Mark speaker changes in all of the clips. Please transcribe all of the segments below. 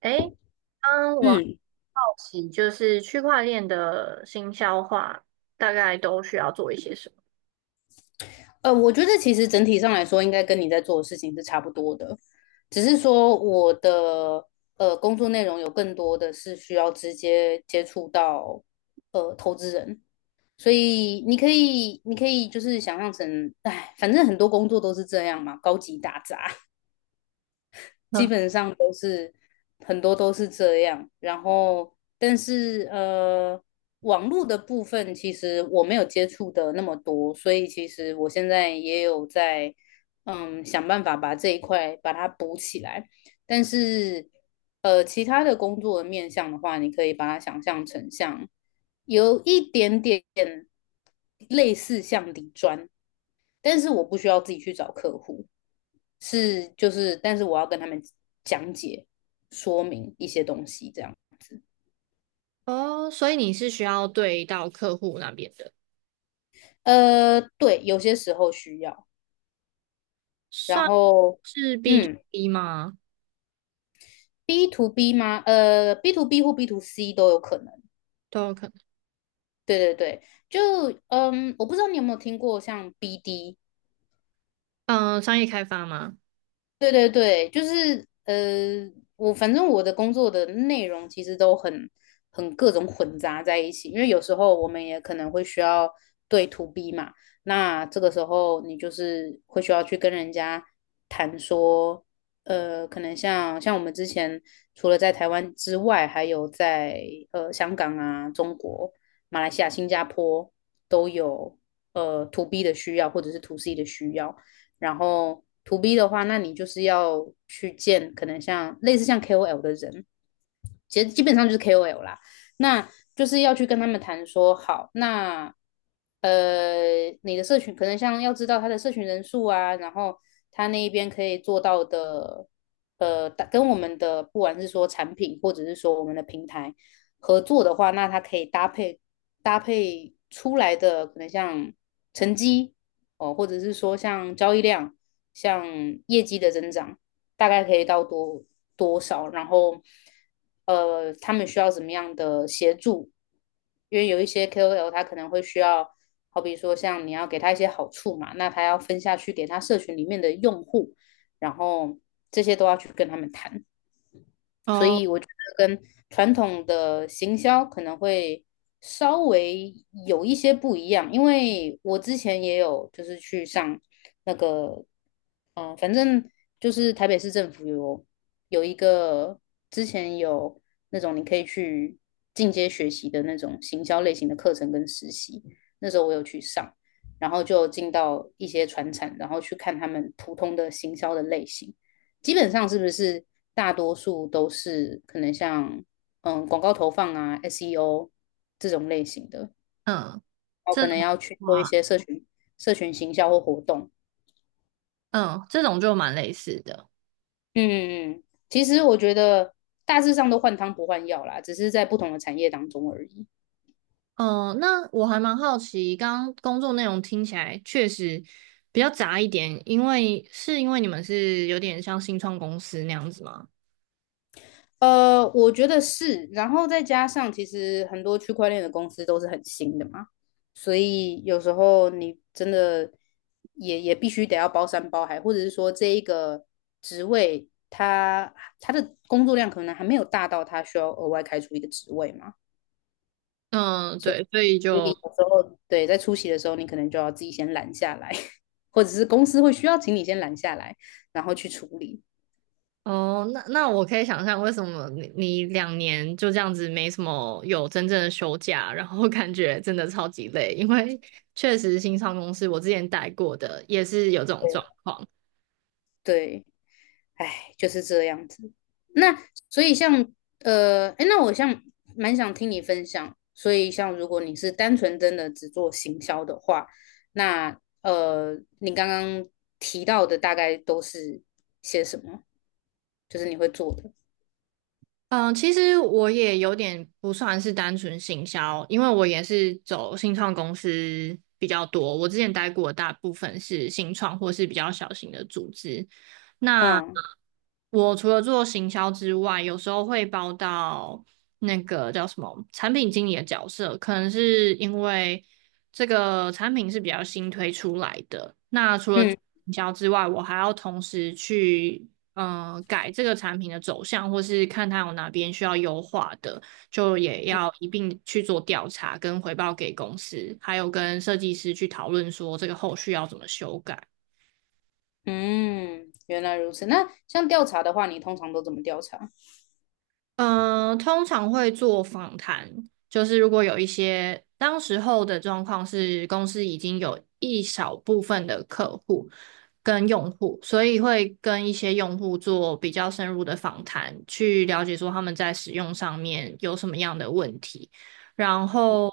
Speaker 1: 诶，刚我
Speaker 2: 嗯，
Speaker 1: 好奇，就是区块链的新消化大概都需要做一些什
Speaker 2: 我觉得其实整体上来说，应该跟你在做的事情是差不多的，只是说我的工作内容有更多的是需要直接接触到投资人，所以你可以就是想象成，哎，反正很多工作都是这样嘛，高级打杂。基
Speaker 1: 么？
Speaker 2: 本上都是很多都是这样。然后，但是，网络的部分其实我没有接触的那么多，所以其实我现在也有在想办法把这一块把它补起来。但是其他的工作的面向的话，你可以把它想象成像有一点点类似像底砖，但是我不需要自己去找客户。是就是，但是我要跟他们讲解说明一些东西，这样。
Speaker 1: 嗯，哦，所以你是需要对到客户那边的，
Speaker 2: 对，有些时候需要。然
Speaker 1: 算
Speaker 2: 后，
Speaker 1: 是 B to
Speaker 2: 嗯
Speaker 1: B 吗？
Speaker 2: ，B to B 吗？B to B 或 B to C 都有可能。
Speaker 1: 都有可能，
Speaker 2: 对对对，就嗯，我不知道你有没有听过像 BD，
Speaker 1: 嗯、商业开发吗？
Speaker 2: 对对对，就是，我反正我的工作的内容其实都很各种混杂在一起，因为有时候我们也可能会需要对 to B 嘛，那这个时候你就是会需要去跟人家谈说，可能像我们之前除了在台湾之外，还有在香港啊、中国、马来西亚、新加坡都有to B 的需要或者是 to C 的需要。然后 to B 的话，那你就是要去见可能像类似像 KOL 的人，其实基本上就是 KOL 啦。那就是要去跟他们谈说，好，那你的社群可能像要知道他的社群人数啊，然后他那一边可以做到的，跟我们的不管是说产品或者是说我们的平台合作的话，那它可以搭配出来的可能像成绩哦，或者是说像交易量、像业绩的增长，大概可以到多少，然后他们需要怎么样的协助？因为有一些 KOL 他可能会需要，好比说像你要给他一些好处嘛，那他要分下去给他社群里面的用户，然后这些都要去跟他们谈。
Speaker 1: 哦，
Speaker 2: 跟传统的行销可能会稍微有一些不一样，因为我之前也有就是去上那个，反正就是台北市政府有一个之前有那种你可以去进阶学习的那种行销类型的课程跟实习，那时候我有去上，然后就进到一些传产，然后去看他们普通的行销的类型。基本上是不是大多数都是可能像广告投放啊、SEO 这种类型的，然
Speaker 1: 嗯，
Speaker 2: 后
Speaker 1: 这
Speaker 2: 可能
Speaker 1: 种
Speaker 2: 要去做一
Speaker 1: 哇，
Speaker 2: 些社群行销或活动。
Speaker 1: 嗯，这种就蛮类似的。
Speaker 2: 嗯嗯，其实我觉得大致上都换汤不换药啦，只是在不同的产业当中而已。
Speaker 1: 嗯、那我还蛮好奇，刚刚工作内容听起来确实比较杂一点，因为是因为你们是有点像新创公司那样子吗？
Speaker 2: 我觉得是，然后再加上其实很多区块链的公司都是很新的嘛，所以有时候你真的也必须得要包山包海，或者是说这一个职位他的工作量可能还没有大到他需要额外开出一个职位嘛，
Speaker 1: 嗯，
Speaker 2: 所以
Speaker 1: 对，所以
Speaker 2: 所以
Speaker 1: 就
Speaker 2: 有时候对在出席的时候，你可能就要自己先拦下来，或者是公司会需要请你先拦下来，然后去处理，
Speaker 1: 哦，那那我可以想象为什么你两年就这样子没什么有真正的休假，然后感觉真的超级累，因为确实新创公司我之前待过的也是有这种状况。
Speaker 2: 对。哎，就是这样子。那所以像哎，那我像蛮想听你分享。所以像如果你是单纯真的只做行销的话，那你刚刚提到的大概都是些什么？就是你会做的。
Speaker 1: 嗯，其实我也有点不算是单纯行销，因为我也是走新创公司比较多。我之前待过的大部分是新创或是比较小型的组织。那
Speaker 2: 嗯
Speaker 1: 我除了做行销之外，有时候会包到那个叫什么产品经理的角色，可能是因为这个产品是比较新推出来的。那除了
Speaker 2: 嗯
Speaker 1: 行销之外，我还要同时去。改这个产品的走向，或是看它有哪边需要优化的，就也要一并去做调查跟回报给公司，还有跟设计师去讨论说这个后续要怎么修改。
Speaker 2: 嗯，原来如此。那像调查的话，你通常都怎么调查？
Speaker 1: 嗯，通常会做访谈，就是如果有一些当时候的状况是公司已经有一小部分的客户跟用户，所以会跟一些用户做比较深入的访谈，去了解说他们在使用上面有什么样的问题，然后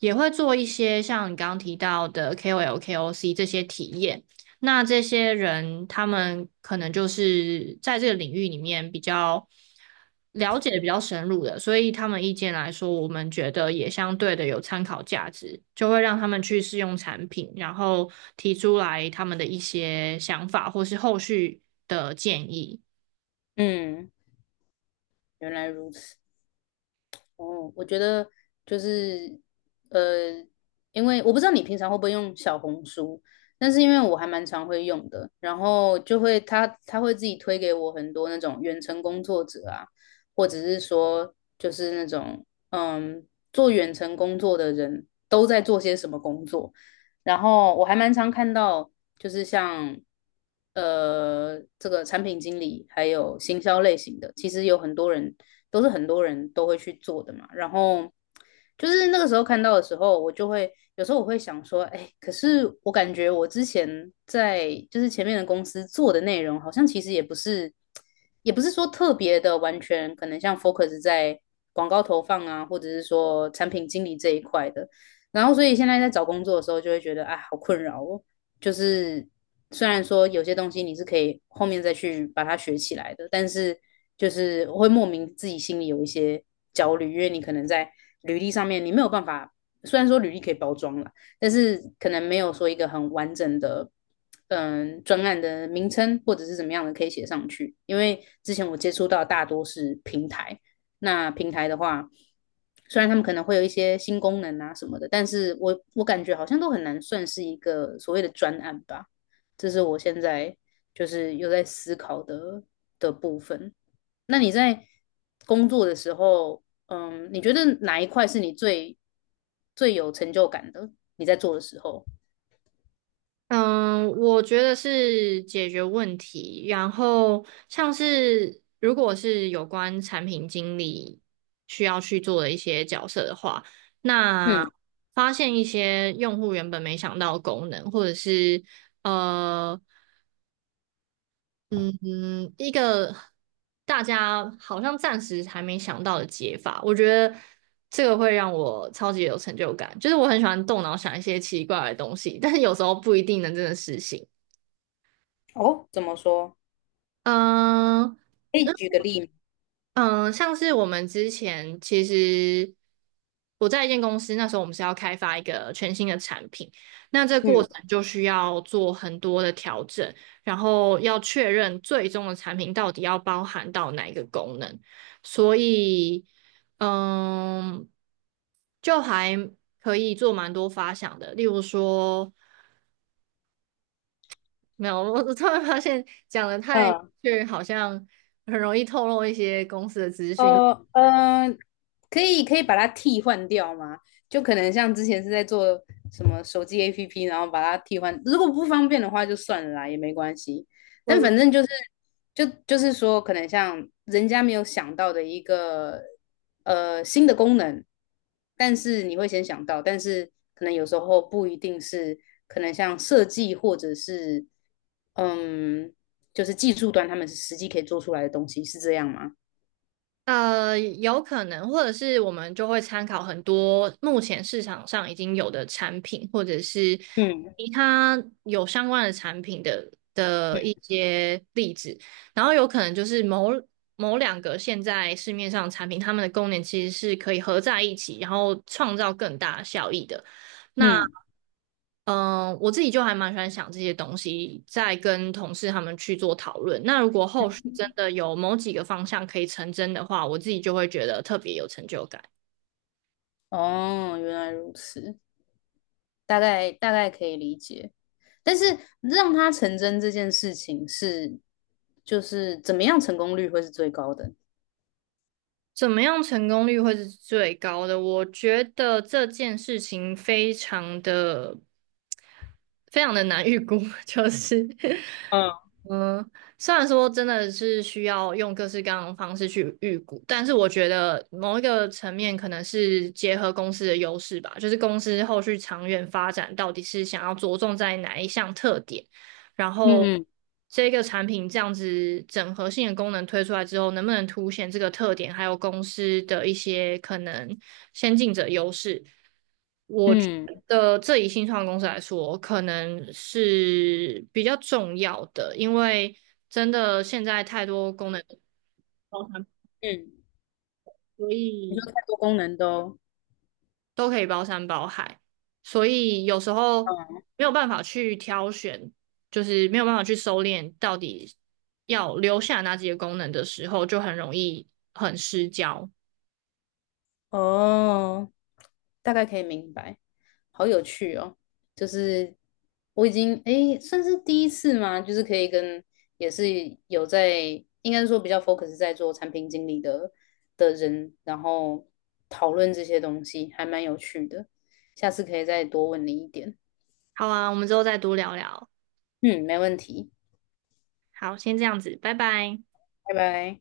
Speaker 1: 也会做一些像你刚刚提到的 KOL、KOC 这些体验。那这些人，他们可能就是在这个领域里面比较了解比较深入的，所以他们意见来说，我们觉得也相对的有参考价值，就会让他们去试用产品，然后提出来他们的一些想法或是后续的建议。
Speaker 2: 嗯，原来如此。哦，我觉得就是呃，因为我不知道你平常会不会用小红书，但是因为我还蛮常会用的，然后就会他会自己推给我很多那种远程工作者啊，或者是说就是那种做远程工作的人都在做些什么工作，然后我还蛮常看到，就是像这个产品经理还有行销类型的，其实有很多人都是很多人都会去做的嘛。然后就是那个时候看到的时候，我就会有时候我会想说，哎，可是我感觉我之前在就是前面的公司做的内容，好像其实也不是，也不是说特别的完全可能像 focus 在广告投放啊，或者是说产品经理这一块的。然后所以现在在找工作的时候，就会觉得啊，好困扰哦。就是虽然说有些东西你是可以后面再去把它学起来的，但是就是会莫名自己心里有一些焦虑，因为你可能在履历上面你没有办法，虽然说履历可以包装了，但是可能没有说一个很完整的。嗯，专案的名称或者是怎么样的可以写上去，因为之前我接触到大多是平台，那平台的话，虽然他们可能会有一些新功能啊什么的，但是我感觉好像都很难算是一个所谓的专案吧。这是我现在就是有在思考的部分。那你在工作的时候，嗯，你觉得哪一块是你最有成就感的？你在做的时候，
Speaker 1: 嗯，我觉得是解决问题。然后像是如果是有关产品经理需要去做的一些角色的话，那
Speaker 2: 嗯，
Speaker 1: 发现一些用户原本没想到的功能，或者是呃嗯一个大家好像暂时还没想到的解法，我觉得这个会让我超级有成就感。就是我很喜欢动脑想一些奇怪的东西，但是有时候不一定能真的实行。
Speaker 2: 哦，怎么说？
Speaker 1: 嗯
Speaker 2: 可以
Speaker 1: 嗯，
Speaker 2: 举个例吗？
Speaker 1: 嗯，像是我们之前其实我在一间公司，那时候我们是要开发一个全新的产品，那这过
Speaker 2: 嗯
Speaker 1: 程就需要做很多的调整，然后要确认最终的产品到底要包含到哪一个功能，所以嗯，就还可以做蛮多发想的，例如说。没有，我突然发现讲的太明
Speaker 2: 嗯
Speaker 1: 确，好像很容易透露一些公司的资讯。
Speaker 2: 呃嗯、可以把它替换掉吗？就可能像之前是在做什么手机 APP，然后把它替换，如果不方便的话就算了啦，也没关系。但
Speaker 1: 我
Speaker 2: 反正就是就是说，可能像人家没有想到的一个新的功能，但是你会先想到，但是可能有时候不一定是可能像设计或者是嗯，就是技术端他们是实际可以做出来的东西，是这样吗？
Speaker 1: 有可能，或者是我们就会参考很多目前市场上已经有的产品，或者是
Speaker 2: 嗯。
Speaker 1: 其他有相关的产品的一些例子，然后有可能就是某两个现在市面上的产品，它们的功能其实是可以合在一起，然后创造更大的效益的。那
Speaker 2: 嗯，
Speaker 1: 我自己就还蛮喜欢想这些东西，再跟同事他们去做讨论。那如果后续真的有某几个方向可以成真的话，我自己就会觉得特别有成就感。
Speaker 2: 哦，原来如此，大概可以理解。但是让它成真这件事情是，就是怎么样成功率会是最高的？
Speaker 1: 怎么样成功率会是最高的？我觉得这件事情非常的难预估，就嗯是，
Speaker 2: 嗯
Speaker 1: 嗯，虽然说真的是需要用各式各样的方式去预估，但是我觉得某一个层面可能是结合公司的优势吧，就是公司后续长远发展到底是想要着重在哪一项特点。然后
Speaker 2: 嗯
Speaker 1: 这个产品这样子整合性的功能推出来之后，能不能凸显这个特点，还有公司的一些可能先进者优势？我觉
Speaker 2: 嗯
Speaker 1: 得这以新创公司来说，可能是比较重要的，因为真的现在太多功能包含，
Speaker 2: 嗯，
Speaker 1: 所
Speaker 2: 你
Speaker 1: 以。
Speaker 2: 说太多功能都，
Speaker 1: 都可以包山包海，所以有时候
Speaker 2: 嗯。
Speaker 1: 没有办法去挑选，就是没有办法去收敛到底要留下哪几个功能的时候，就很容易很失焦。
Speaker 2: 哦，大概可以明白，好有趣哦！就是我已经诶，算是第一次嘛，就是可以跟也是有在，应该是说比较 focus 在做产品经理的人，然后讨论这些东西，还蛮有趣的。下次可以再多问你一点。
Speaker 1: 好啊，我们之后再多聊聊。
Speaker 2: 嗯，没问题，
Speaker 1: 好，先这样子，拜拜。
Speaker 2: 拜拜。